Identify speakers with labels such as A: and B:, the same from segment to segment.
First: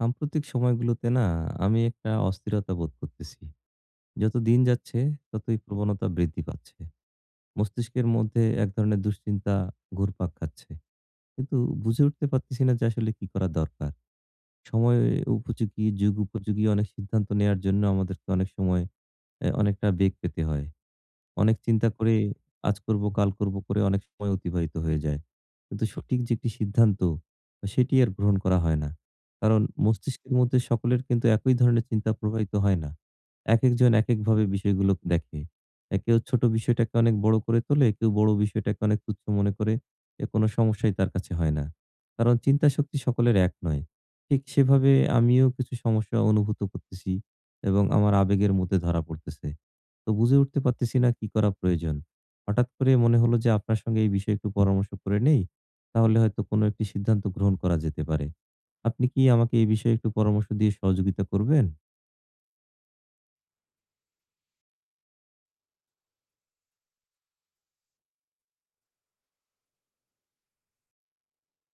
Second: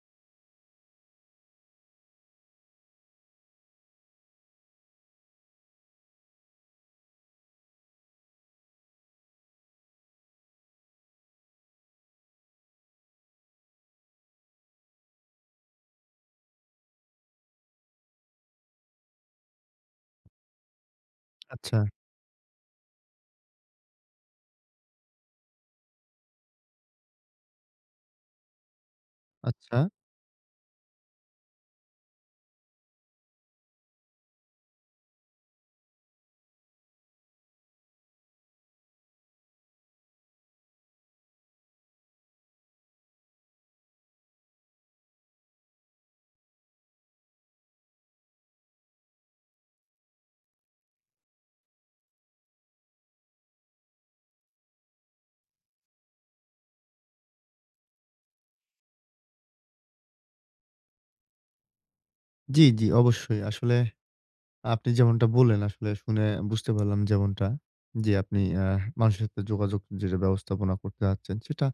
A: সাম্প্রতিক সময়গুলোতে না, আমি একটা অস্থিরতা বোধ করতেছি। যতো দিন যাচ্ছে, ততোই প্রবণতা বৃদ্ধি পাচ্ছে। মস্তিষ্কের মধ্যে এক ধরনের দুশ্চিন্তা, ঘুরপাক খাচ্ছে। কিন্তু বুঝে উঠতে পারতেছিনা যে আসলে কি করা দরকার। সময় উপযোগী, যুগ উপযোগী অনেক সিদ্ধান্ত নেওয়ার জন্য আমাদেরকে অনেক সময় অ্যা অনেকটা বেগ পেতে হয়। অনেক চিন্তা
B: আচ্ছা।
A: করে, আজ করবো, কাল করবো করে অনেক সময় অতিবাহিত হয়ে যায়। কিন্তু সঠিক যে একটি সিদ্ধান্ত, সেটি আর গ্রহণ করা হয় না। কারণ
B: আচ্ছা।
A: মস্তিষ্কের মধ্যে সকলের কিন্তু একই ধরনের চিন্তা প্রবাহিত হয় না। একেকজন একেক ভাবে বিষয়গুলো দেখে। এ কেউ ছোট বিষয়টাকে অনেক বড় করে তোলে, কেউ বড় বিষয়টাকে অনেক তুচ্ছ মনে করে, এ কোন সমস্যাই তার কাছে হয় না। কারণ চিন্তা শক্তি সকলের এক নয়। ঠিক সেভাবে আমিও কিছু সমস্যা অনুভূত করতেছি। এবং আমার আবেগের মধ্যে ধরা পড়তেছে। তো বুঝে উঠতে পারতেছি না কি করা প্রয়োজন। হঠাৎ করে মনে হলো যে আপনার সঙ্গে এই বিষয়ে একটু পরামর্শ করে নেই, তাহলে হয়তো কোনো একটি সিদ্ধান্ত গ্রহণ করা যেতে পারে। আপনি কি আমাকে এ বিষয়ে একটু পরামর্শ দিয়ে সহযোগিতা করবেন?
B: জি, জি অবশ্যই। আসলে, আপনি যেমনটা বললেন আসলে, শুনে বুঝতে পারলাম যেমনটা যে আপনি আ মানুষের সাথে যোগাযোগ যেটা ব্যবস্থাপনা করতে চাচ্ছেন, সেটা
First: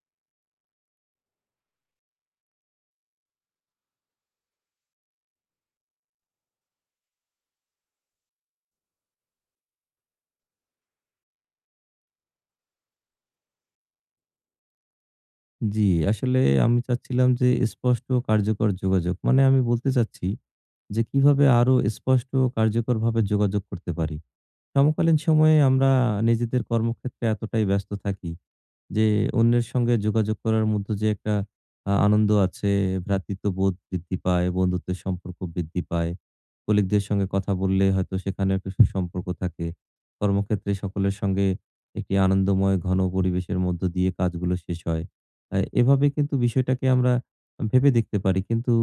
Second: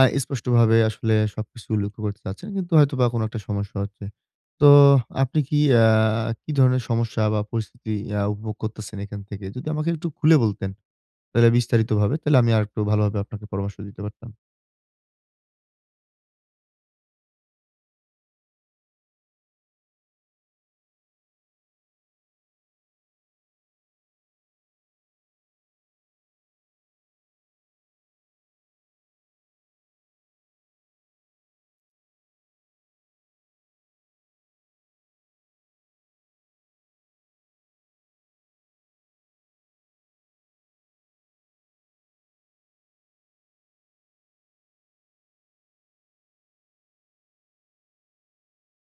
B: আ স্পষ্টভাবে আসলে সবকিছু উল্লেখ্য করতে চাচ্ছেন, কিন্তু হয়তো বা কোনো একটা সমস্যা হচ্ছে। তো আপনি কি আ কি ধরনের সমস্যা বা পরিস্থিতি আ উপভোগ করতেছেন এখান থেকে যদি আমাকে একটু খুলে বলতেন, তাহলে বিস্তারিতভাবে, তাহলে আমি আরেকটু ভালোভাবে আপনাকে পরামর্শ দিতে পারতাম।
A: জি, আসলে আমি চাচ্ছিলাম যে স্পষ্ট ও কার্যকর যোগাযোগ। মানে আমি বলতে চাচ্ছি, যে কিভাবে আরো স্পষ্ট ও কার্যকরভাবে যোগাযোগ করতে পারি? সমকালীন সময়ে আমরা নিজেদের কর্মক্ষেত্রে এতটাই ব্যস্ত থাকি, যে অন্যের সঙ্গে যোগাযোগ করার মধ্যে যে একটা আ আনন্দ আছে, ভ্রাতৃত্ববোধ বৃদ্ধি পায়, বন্ধুত্বের সম্পর্ক বৃদ্ধি পায়, colleague দের সঙ্গে কথা বললে হয়তো সেখানে কিছু সুসম্পর্ক থাকে। কর্মক্ষেত্রে সকলের সঙ্গে একটি আনন্দময় ঘন পরিবেশের মধ্য দিয়ে কাজগুলো শেষ হয়। অ্যা এভাবে কিন্তু বিষয়টাকে আমর ভেবে দেখতে পারি। কিন্তু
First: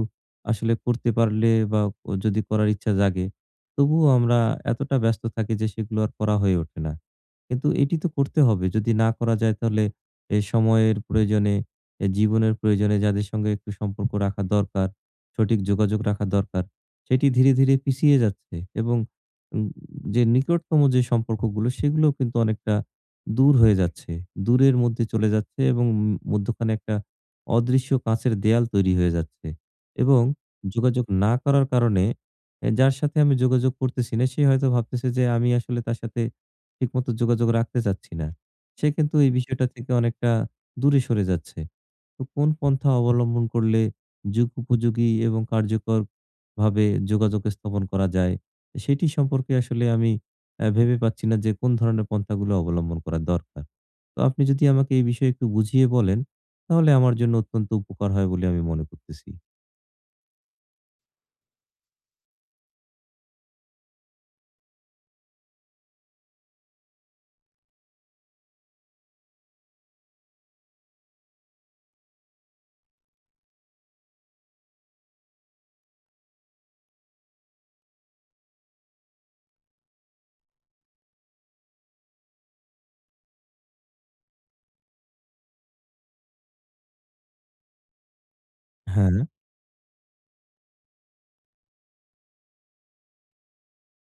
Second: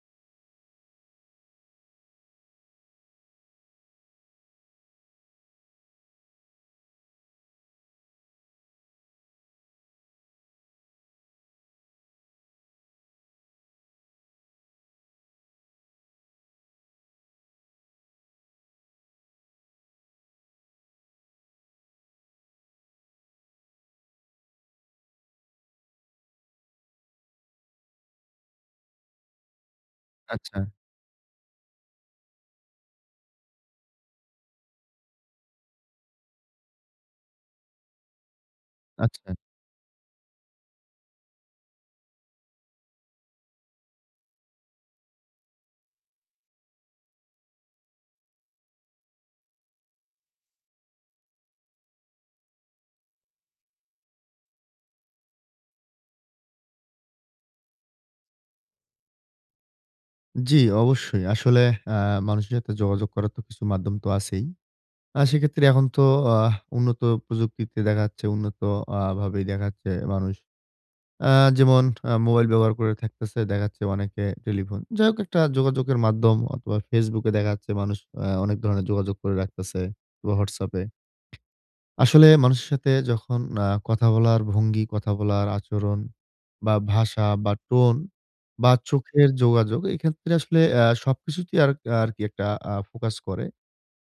A: আসলে করতে পারলে বা যদি করার ইচ্ছা জাগে তবুও আমরা এতটা ব্যস্ত থাকি যে সেগুলো আর করা হয়ে ওঠে না। কিন্তু এটি তো করতে হবে। যদি না করা যায় তাহলে, এই সময়ের প্রয়োজনে, জীবনের প্রয়োজনে যাদের সঙ্গে একটু সম্পর্ক রাখা দরকার, সঠিক যোগাযোগ রাখা দরকার, সেটি ধীরে, ধীরে পিছিয়ে যাচ্ছে। এবং যে নিকটতম যে সম্পর্কগুলো, সেগুলোও কিন্তু অনেকটা দূর হয়ে যাচ্ছে। দূরের মধ্যে চলে যাচ্ছে এবং উম মধ্যখানে একটা অদৃশ্য কাঁচের দেওয়াল তৈরি হয়ে যাচ্ছে। এবং
B: আচ্ছা।
A: যোগাযোগ না করার কারণে, এ যার সাথে আমি যোগাযোগ করতেছি না সে হয়তো ভাবতেছে যে আমি আসলে তার সাথে ঠিকমতো যোগাযোগ রাখতে চাচ্ছি না। সে কিন্তু এই
B: আচ্ছা।
A: বিষয়টা থেকে অনেকটা দূরে সরে যাচ্ছে। তো কোন পন্থা অবলম্বন করলে যুগোপযোগী এবং কার্যকরভাবে যোগাযোগ স্থাপন করা যায়, সেটি সম্পর্কে আসলে আমি অ্যা ভেবে পাচ্ছি না যে কোন ধরনের পন্থাগুলো অবলম্বন করা দরকার। তো আপনি যদি আমাকে এই বিষয়ে একটু বুঝিয়ে বলেন, তাহলে আমার জন্য অত্যন্ত উপকার হয় বলে আমি মনে করতেছি।
B: জি, অবশ্যই। আসলে আ মানুষের সাথে যোগাযোগ করার তো কিছু মাধ্যম তো আছেই। আর সেক্ষেত্রে এখন তো আহ উন্নত প্রযুক্তিতে দেখা যাচ্ছে, উন্নত আ ভাবেই দেখা যাচ্ছে মানুষ। আ যেমন আ মোবাইল ব্যবহার করে থাকতেছে দেখা যাচ্ছে অনেকে টেলিফোন যাই হোক একটা যোগাযোগের মাধ্যম অথবা Facebook এ দেখা যাচ্ছে মানুষ আ অনেক ধরনের যোগাযোগ করে রাখতেছে বা WhatsApp এ। আসলে মানুষের সাথে যখন আ কথা বলার ভঙ্গি, কথা বলার আচরণ বা ভাষা বা tone বা
A: হ্যাঁ।
B: চোখের যোগাযোগ এক্ষেত্রে আসলে আ সবকিছুতেই আর আরকি একটা আ ফোকাস করে।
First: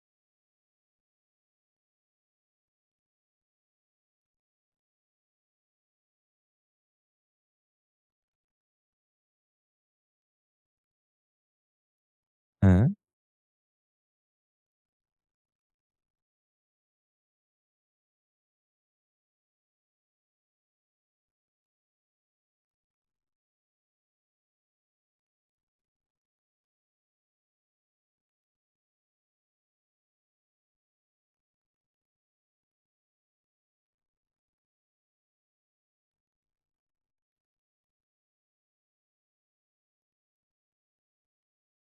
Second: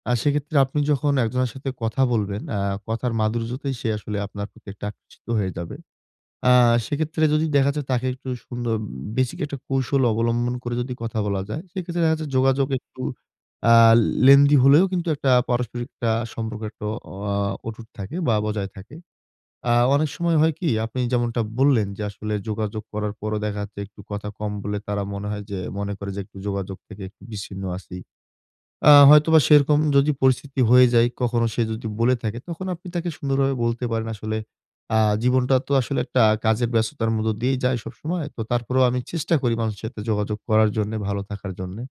B: আর সেক্ষেত্রে আপনি যখন একজনের সাথে কথা বলবেন, আ কথার মাধুর্যতেই সে আসলে আপনার প্রতি একটা আকর্ষিত হয়ে যাবে। আ সেক্ষেত্রে যদি দেখা যায় তাকে একটু সুন্দর basic একটা কৌশল অবলম্বন করে যদি কথা বলা যায়, সেক্ষেত্রে দেখা যাচ্ছে যোগাযোগ
A: হ্যাঁ।
B: একটু আ lengthy হলেও কিন্তু একটা পারস্পরিক আ সম্পর্ক একটা আ অটুট থাকে বা বজায় থাকে। আ অনেক সময় হয় কি? আপনি যেমনটা বললেন যে আসলে যোগাযোগ করার পরও দেখা যাচ্ছে একটু কথা কম বলে তারা মনে হয় যে, মনে করে যে একটু যোগাযোগ থেকে একটু বিচ্ছিন্ন আছি। আ হয়তোবা সেরকম যদি পরিস্থিতি হয়ে যায় কখনো সে যদি বলে থাকে তখন আপনি তাকে সুন্দরভাবে বলতে পারেন আসলে আ জীবনটা তো আসলে একটা কাজের ব্যস্ততার মধ্যে দিয়েই যায় সবসময়। তো তারপরেও আমি চেষ্টা করি মানুষের সাথে যোগাযোগ করার জন্যে, ভালো থাকার জন্যে।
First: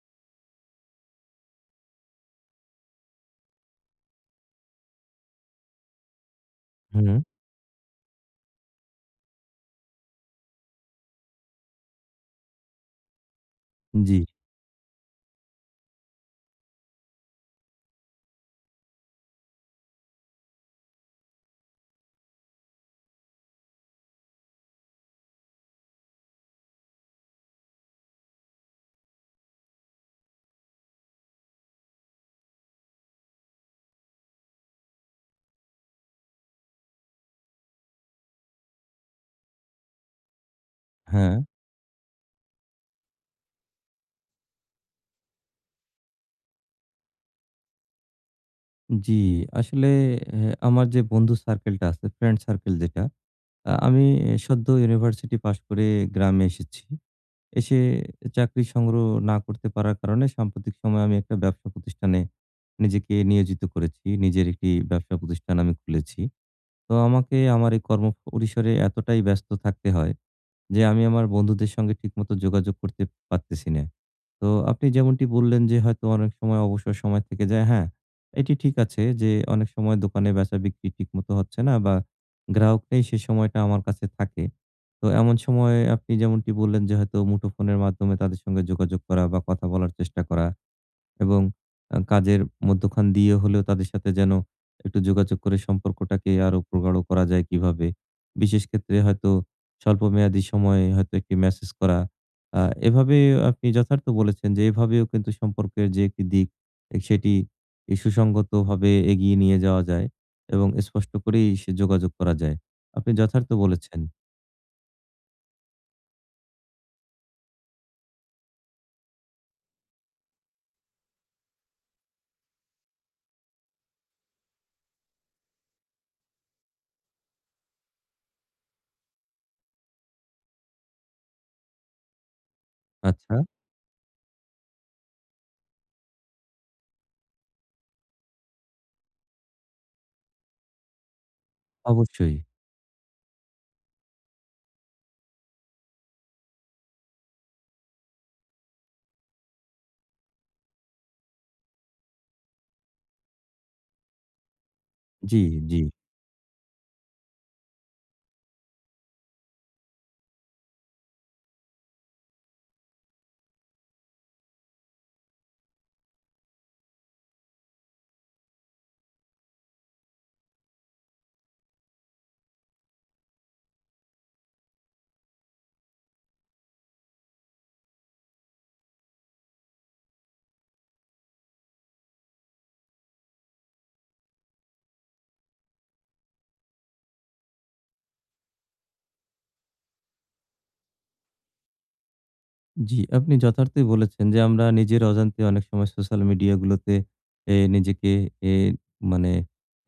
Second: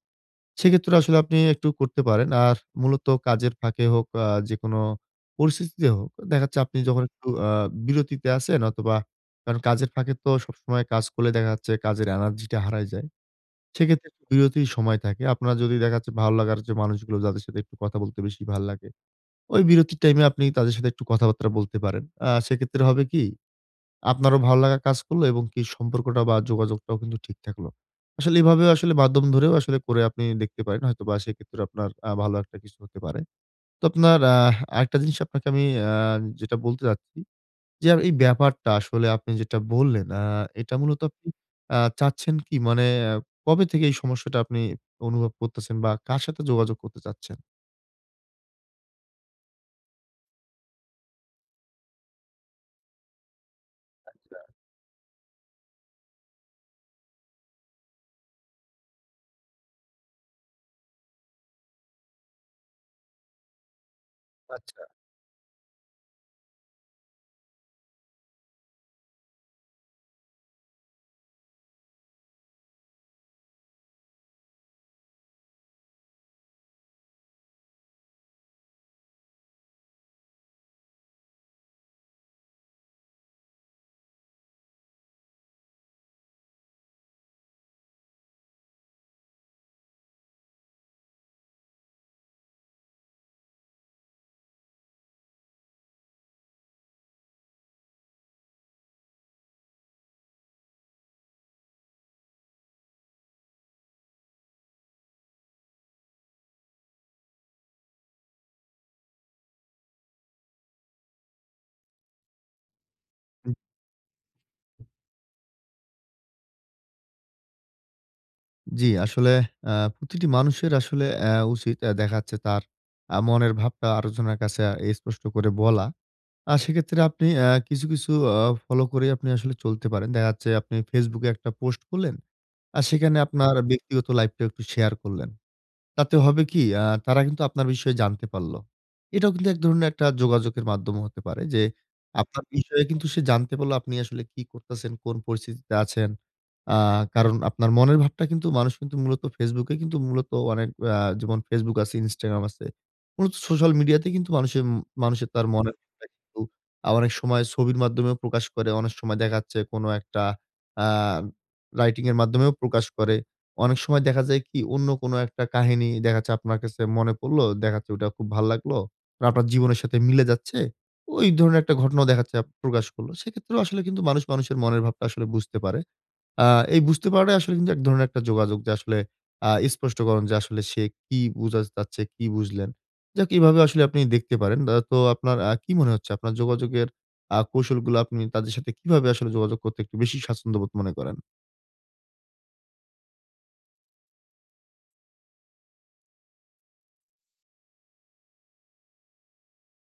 B: সেক্ষেত্রে আসলে আপনি একটু করতে পারেন। আর মূলত কাজের ফাঁকে হোক, আ যেকোনো পরিস্থিতিতে হোক দেখা যাচ্ছে আপনি যখন
A: হুম।
B: একটু আ বিরতিতে আছেন অথবা কারণ কাজের ফাঁকে তো সবসময় কাজ করলে দেখা যাচ্ছে কাজের এনার্জি টা হারায় যায়। সেক্ষেত্রে
A: জি।
B: বিরতির সময় থাকে। আপনার যদি দেখা যাচ্ছে ভালো লাগার যে মানুষগুলো যাদের সাথে একটু কথা বলতে বেশি ভাল্লাগে, ওই বিরতির টাইম এ আপনি তাদের সাথে একটু কথাবার্তা বলতে পারেন। আ সেক্ষেত্রে হবে কি? আপনারও ভালোলাগা কাজ করলো এবং কি সম্পর্কটা বা যোগাযোগটাও কিন্তু ঠিক থাকলো। আসলে এভাবে আসলে মাধ্যম ধরেও আসলে করে আপনি দেখতে পারেন হয়তো বা সেক্ষেত্রে আপনার আ ভালো একটা কিছু হতে পারে। তো আপনার আহ আরেকটা জিনিস আপনাকে আমি আ যেটা বলতে চাচ্ছি। যে এ এই ব্যাপারটা আসলে আপনি যেটা বললেন আ এটা মূলত আপনি
A: হ্যাঁ।
B: আ চাচ্ছেন কি? মানে আ কবে থেকে এই সমস্যাটা আপনি অনুভব করতেছেন বা কার সাথে যোগাযোগ করতে চাচ্ছেন?
A: জি, আসলে অ্যা আমার যে বন্ধু সার্কেলটা আছে, ফ্রেন্ড সার্কেল যেটা, আ আমি
B: আচ্ছা।
A: সদ্য University পাস করে গ্রামে এসেছি। এসে চাকরি সংগ্রহ না করতে পারার কারণে সাম্প্রতিক সময়ে আমি ১ টা ব্যবসা প্রতিষ্ঠানে নিজেকে নিয়োজিত করেছি। নিজের ১ টি
B: আচ্ছা।
A: ব্যবসা প্রতিষ্ঠান আমি খুলেছি। তো আমাকে আমার এই কর্ম পরিসরে এতটাই ব্যস্ত থাকতে হয়। যে আমি আমার বন্ধুদের সঙ্গে ঠিকমতো যোগাযোগ করতে পারতেছি না। তো আপনি যেমনটি বললেন যে হয়তো অনেক সময় অবসর সময় থেকে যায়, হ্যাঁ। এটি ঠিক আছে যে, অনেক সময় দোকানে বেচা-বিক্রি ঠিক মতো হচ্ছে না বা গ্রাহক নেই, সেই সময়টা আমার কাছে থাকে। তো এমন সময়ে আপনি যেমনটি বললেন যে, হয়তো মুঠোফোনের মাধ্যমে তাদের সঙ্গে যোগাযোগ করা বা কথা বলার চেষ্টা করা এবং আ কাজের মধ্যখান দিয়ে হলেও তাদের সাথে যেন একটু যোগাযোগ করে সম্পর্কটাকে আরো প্রগাঢ় করা যায় কীভাবে? বিশেষ ক্ষেত্রে হয়তো স্বল্প মেয়াদী সময়ে হয়তো ১ টি Message করা, আ এভাবে আপনি যথার্থ বলেছেন যে, এভাবেও কিন্তু সম্পর্কের যে ১ টি দিক, সেটি এ সুসংগতভাবে এগিয়ে নিয়ে যাওয়া যায় এবং স্পষ্ট করেই সে যোগাযোগ করা যায়। আপনি যথার্থ
B: হুম।
A: বলেছেন।
B: জি, আসলে আ প্রতিটি মানুষের আসলে অ্যা উচিত এ দেখা যাচ্ছে তার আ মনের ভাবটা আরেকজনের কাছে এ স্পষ্ট করে বলা। আ সেক্ষেত্রে আপনি অ্যা কিছু, কিছু অ ফলো করেই আপনি আসলে চলতে পারেন। দেখা যাচ্ছে আপনি Facebook এ একটা পোস্ট করলেন। আর সেখানে
A: আচ্ছা।
B: আপনার ব্যক্তিগত লাইফটাও একটু শেয়ার করলেন। তাতে হবে কী? আ তারা কিন্তু আপনার বিষয়ে জানতে পারলো। এটাও কিন্তু ১ ধরনের একটা যোগাযোগের মাধ্যমও হতে পারে। যে,
A: অবশ্যই।
B: আপনার বিষয়ে কিন্তু সে জানতে পারলো আপনি আসলে কি করতেছেন, কোন পরিস্থিতিতে আছেন? আ কারণ আপনার মনের ভাবটা কিন্তু মানুষ কিন্তু মূলত Facebook এই কিন্তু মূলত অনেক আ যেমন Facebook আছে, Instagram আছে। মূলত সোশ্যাল মিডিয়া তে কিন্তু মানুষে উম মানুষের
A: জি,
B: তার মনের
A: জি।
B: ভাবটা কিন্তু আ অনেক সময় ছবির মাধ্যমেও প্রকাশ করে। অনেক সময় দেখা যাচ্ছে কোন একটা আ রাইটিং এর মাধ্যমেও প্রকাশ করে। অনেক সময় দেখা যায় কি? অন্য কোন একটা কাহিনী দেখা যাচ্ছে আপনার কাছে মনে পড়লো, দেখা যাচ্ছে ওটা খুব ভাল লাগলো। মার আপনার জীবনের সাথে মিলে যাচ্ছে। ঐ ধরনের একটা ঘটনাও দেখা যাচ্ছে প্রকাশ করল। সেক্ষেত্রেও আসলে কিন্তু মানুষ মানুষের মনের ভাবটা আসলে বুঝতে পারে। আ এই বুঝতে পারাটাই আসলে কিন্তু ১ ধরনের একটা যোগাযোগ। যে আসলে আ স্পষ্টকরণ যে আসলে সে কি বুঝাত চাচ্ছে? কি বুঝলেন? যাক এভাবে আসলে আপনি দেখতে পারেন। দা তো আপনার আ কি মনে হচ্ছে আপনার যোগাযোগের আ কৌশলগুলো আপনি তাদের সাথে কিভাবে আসলে যোগাযোগ করতে একটু বেশি স্বাচ্ছন্দ্যবোধ মনে করেন?
A: জি, আপনি যথার্থই বলেছেন যে আমরা নিজের অজান্তে অনেক সময় সোশ্যাল মিডিয়া গুলোতে এ নিজেকে এ মানে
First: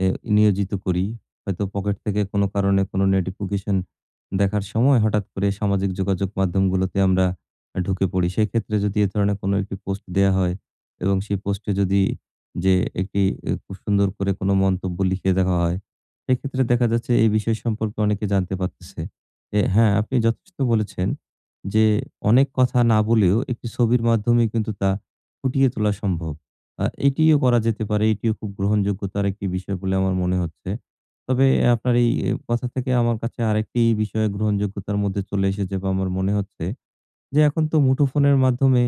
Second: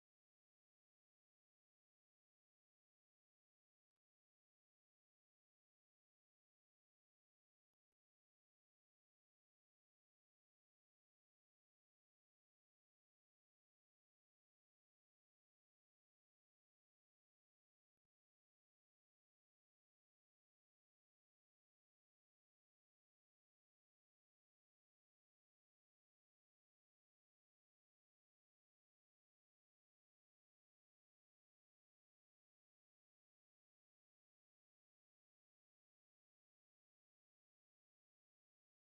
A: এ নিয়োজিত করি। হয়তো পকেট থেকে কোন কারণে কোন নোটিফিকেশন দেখার সময় হঠাৎ করে সামাজিক যোগাযোগ মাধ্যমগুলোতে আমরা আ ঢুকে পড়ি। সেক্ষেত্রে যদি এ ধরনের কোনো একটি পোস্ট দেয়া হয়। এবং সেই পোস্টে যদি যে একটি এ খুব সুন্দর করে কোন মন্তব্য লিখে দেওয়া হয়, সেক্ষেত্রে দেখা যাচ্ছে এই বিষয় সম্পর্কে অনেকে জানতে পারতেছে। যে হ্যাঁ আপনি যথেষ্ট বলেছেন। যে অনেক কথা না বলেও একটি ছবির মাধ্যমেই কিন্তু তা ফুটিয়ে তোলা সম্ভব। আ এটিও করা যেতে পারে। এটিও খুব গ্রহণযোগ্যতার একটি বিষয় বলে আমার মনে হচ্ছে। তবে এ আপনার এই কথা থেকে আমার কাছে আরেকটি বিষয় গ্রহণযোগ্যতার মধ্যে চলে এসেছে বা আমার মনে হচ্ছে। যে এখন তো মুঠোফোনের মাধ্যমে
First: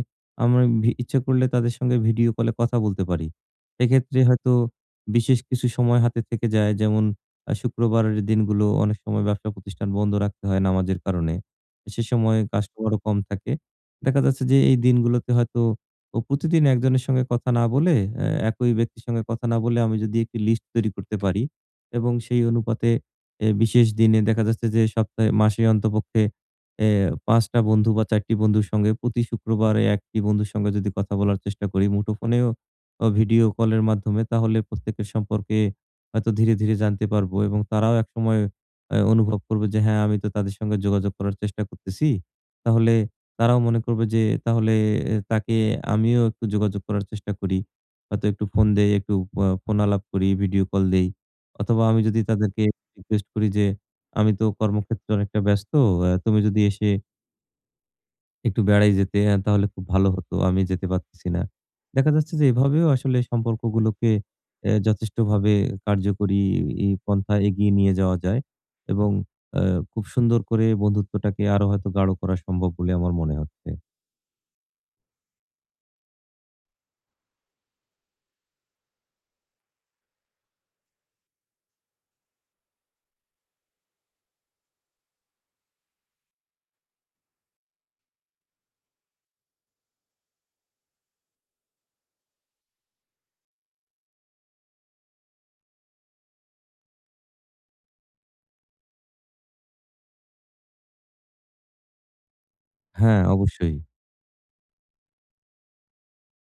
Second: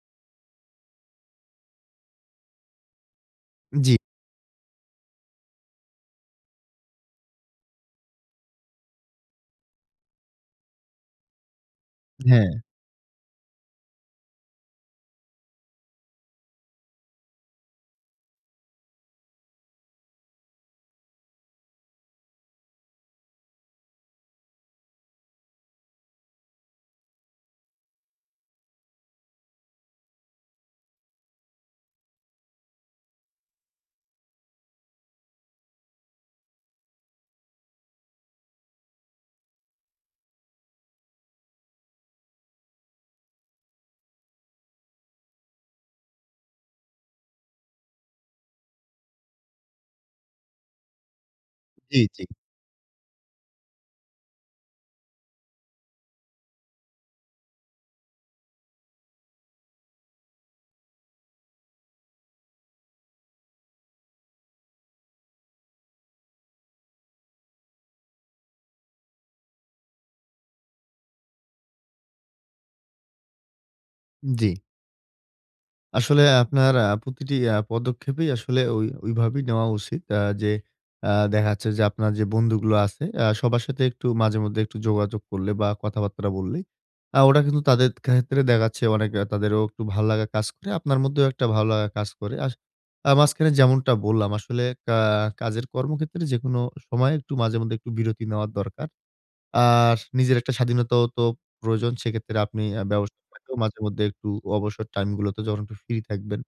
A: আমরা ভি ইচ্ছা করলে তাদের সঙ্গে ভিডিও কলে কথা বলতে পারি।
B: জি।
A: এক্ষেত্রে হয়তো বিশেষ কিছু সময় হাতে থেকে যায়। যেমন আ শুক্রবার এর দিনগুলো অনেক সময় ব্যবসা প্রতিষ্ঠান বন্ধ রাখতে হয় নামাজের কারণে। সে সময়
B: হ্যাঁ।
A: কাস্টমার ও কম থাকে। দেখা যাচ্ছে যে এই দিনগুলোতে হয়তো প প্রতিদিন ১ জনের সঙ্গে কথা না বলে অ্যা একই ব্যক্তির সঙ্গে কথা না বলে আমি যদি একটা লিস্ট তৈরি করতে পারি এবং সেই অনুপাতে এ বিশেষ দিনে দেখা যাচ্ছে যে সপ্তাহে মাসে অন্ততপক্ষে এ ৫ টা বন্ধু বা ৪ টি বন্ধুর সঙ্গে প্রতি শুক্রবারে ১ টি বন্ধুর সঙ্গে যদি কথা বলার চেষ্টা করি মুঠোফোনেও অ ভিডিও কলের মাধ্যমে তাহলে, প্রত্যেকের সম্পর্কে হয়তো ধীরে, ধীরে জানতে পারবো। এবং তারাও একসময় আ অনুভব করবে যে, হ্যাঁ আমি তো তাদের সঙ্গে যোগাযোগ করার চেষ্টা করতেছি। তাহলে তারাও মনে করবে যে, "তাহলে এ তাকে আমিও একটু যোগাযোগ করার চেষ্টা করি। হয়তো একটু ফোন দেই, একটু এ ফ ফোন আলাপ করি, ভিডিও কল দেই" অথবা
B: জি,
A: আমি যদি
B: জি।
A: তাদেরকে রিকুয়েষ্ট করি যে আমি তো কর্মক্ষেত্রে অনেকটা ব্যস্ত। অ্যা তুমি যদি এসে একটু বেড়াই যেতে অ্যা তাহলে খুব ভালো হতো। আমি যেতে পারতেসি না। দেখা যাচ্ছে যে এভাবেও আসলে সম্পর্কগুলোকে অ্যা যথেষ্টভাবে কার্যকরী ই পন্থায় এগিয়ে নিয়ে যাওয়া যায় এবং অ্যা খুব সুন্দর করে বন্ধুত্বটাকে আরো হয়তো গাঢ় করা সম্ভব বলে আমার মনে হচ্ছে।
B: জি। আসলে আপনার আ প্রতিটি অ্যা পদক্ষেপেই আসলে ওই ওইভাবেই নেওয়া উচিত। অ্যা যে অ্যা দেখাচ্ছে যে আপনার যে বন্ধুগুলো আছে, অ্যা সবার সাথে একটু মাঝে মধ্যে একটু যোগাযোগ করলে বা কথাবাত্রা বললেই, অ্যা ওটা কিন্তু তাদের ক্ষেত্রে দেখা যাচ্ছে অনেক তাদেরও একটু ভালো লাগা কাজ করে। আপনার মধ্যেও একটা ভালো লাগা কাজ করে আসে। আ মাঝখানে যেমনটা বললাম আসলে কা কাজের কর্মক্ষেত্রে যেকোনো সময়ে একটু মাঝে মধ্যে একটু বিরতি নেওয়ার দরকার। আর নিজের একটা স্বাধীনতাও তো প্রয়োজন। সেই ক্ষেত্রে আপনি অ্যা ব্যবসা
A: হ্যাঁ,
B: থেকেও মাঝে
A: অবশ্যই।
B: মধ্যে একটু অবসর টাইমগুলোতে যখন একটু ফ্রি থাকবেন।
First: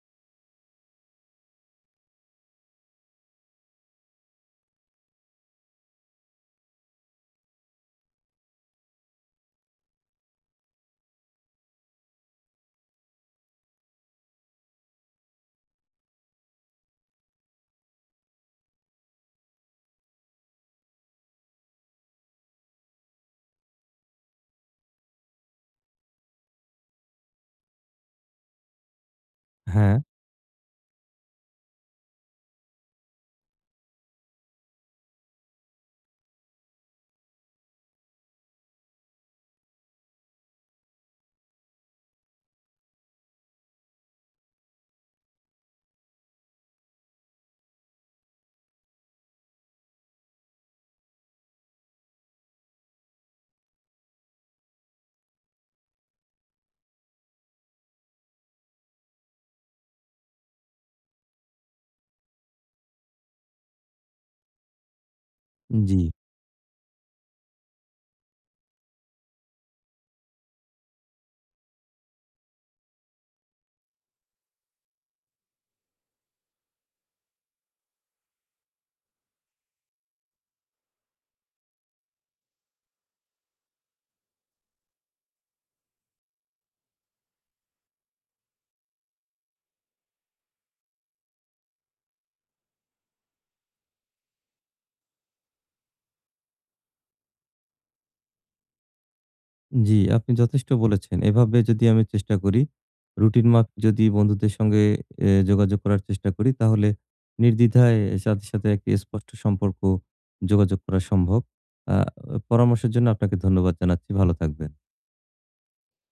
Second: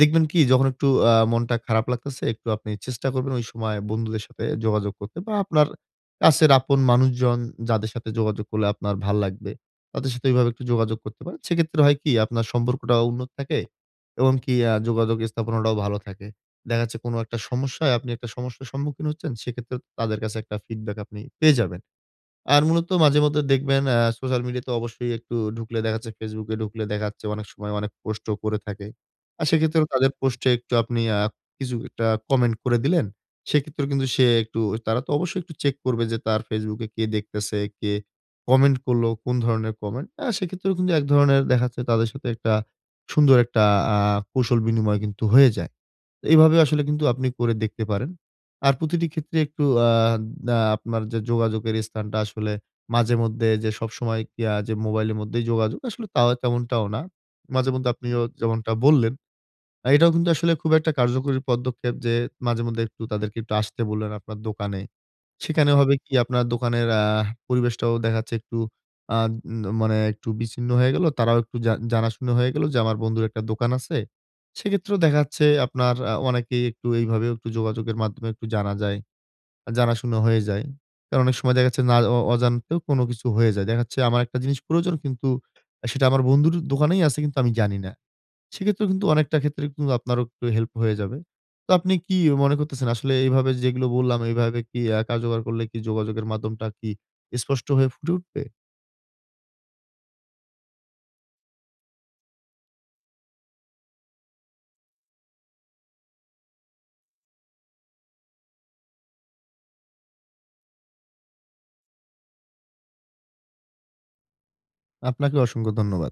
B: দেখবেন কি যখন একটু আ মনটা খারাপ লাগতেসে, একটু আপনি চেষ্টা করবেন ওই সময়ে বন্ধুদের সাথে যোগাযোগ করতে বা আপনার কাছের আপন মানুষজন, যাদের সাথে যোগাযোগ করলে আপনার ভাল্লাগবে, তাদের সাথে ওইভাবে একটু যোগাযোগ করতে পারেন। সেই ক্ষেত্রে হয় কি, আপনার সম্পর্কটা উন্নত থাকে এবং কি আ যোগাযোগ স্থাপনাটাও ভালো থাকে। দেখা যাচ্ছে কোনো একটা সমস্যায় আপনি একটা সমস্যার সম্মুখীন হচ্ছেন, সেই ক্ষেত্রেও তাদের কাছে একটা feedback আপনি পেয়ে যাবেন। আর মূলত মাঝে মধ্যে দেখবেন অ্যা সোশ্যাল মিডিয়াতে অবশ্যই একটু ঢুকলে দেখা যাচ্ছে, Facebook ঢুকলে দেখা যাচ্ছে অনেক সময় অনেক পোস্টও করে থাকে। আর সেই ক্ষেত্রেও
A: হ্যাঁ।
B: তাদের পোস্টে একটু আপনি অ্যা কিছু একটা কমেন্ট করে দিলেন। সেই ক্ষেত্রেও কিন্তু সে একটু তারা তো অবশ্যই একটু চেক করবে যে তার Facebook এ কে দেখতেসে, কে comment করল, কোন ধরনের comment? অ্যা সেই ক্ষেত্রেও কিন্তু এক ধরনের দেখা যাচ্ছে তাদের সাথে একটা সুন্দর একটা অ্যা কুশল বিনিময় কিন্তু হয়ে যায়। এইভাবে আসলে কিন্তু আপনি করে দেখতে পারেন। আর প্রতিটি ক্ষেত্রে একটু অ্যা অ্যা আপনার যে যোগাযোগের স্থানটা আসলে মাঝে মধ্যে যে সবসময় কি আ যে মোবাইলের মধ্যেই যোগাযোগ আসলে তাও তেমনটাও না। মাঝে মধ্যে আপনিও যেমনটা বললেন, এটাও কিন্তু আসলে খুব একটা কার্যকরী পদক্ষেপ যে মাঝে মধ্যে একটু তাদেরকে একটু আসতে বললেন আপনার দোকানে। সেখানে হবে
A: জি।
B: কী, আপনার দোকানের আহ পরিবেশটাও দেখা যাচ্ছে একটু আদ মানে একটু বিচ্ছিন্ন হয়ে গেল, তারাও একটু জা জানাশুনা হয়ে গেলো যে আমার বন্ধুর একটা দোকান আছে। সেই ক্ষেত্রেও দেখা যাচ্ছে আপনার আ অনেকেই একটু এইভাবেও একটু যোগাযোগের মাধ্যমে একটু জানা যায়। আ জানাশুনা হয়ে যায় কারণ অনেক সময় দেখা যাচ্ছে না অ অজান্তেও কোনো কিছু হয়ে যায়। দেখা যাচ্ছে আমার একটা জিনিস প্রয়োজন কিন্তু আ সেটা আমার বন্ধুর দোকানেই আছে কিন্তু আমি জানি না। সেই ক্ষেত্রে কিন্তু অনেকটা ক্ষেত্রে কিন্তু আপনারও একটু help হয়ে যাবে। তো আপনি কি মনে করতেসেন আসলে এইভাবে যেগুলো বললাম, এইভাবে কি আ কার্যকর করলে কি যোগাযোগের মাধ্যমটা কি স্পষ্ট হয়ে ফুটে উঠবে?
A: জি, আপনি যথেষ্ট বলেছেন। এভাবে যদি আমি চেষ্টা করি, রুটিন মাপ যদি বন্ধুদের সঙ্গে এ যোগাযোগ করার চেষ্টা করি, তাহলে নির্দ্বিধায় সাথে সাথে একটি স্পষ্ট সম্পর্ক যোগাযোগ করা সম্ভব। আ অ পরামর্শের জন্য আপনাকে ধন্যবাদ জানাচ্ছি। ভালো থাকবেন।
B: আপনাকেও অসংখ্য ধন্যবাদ।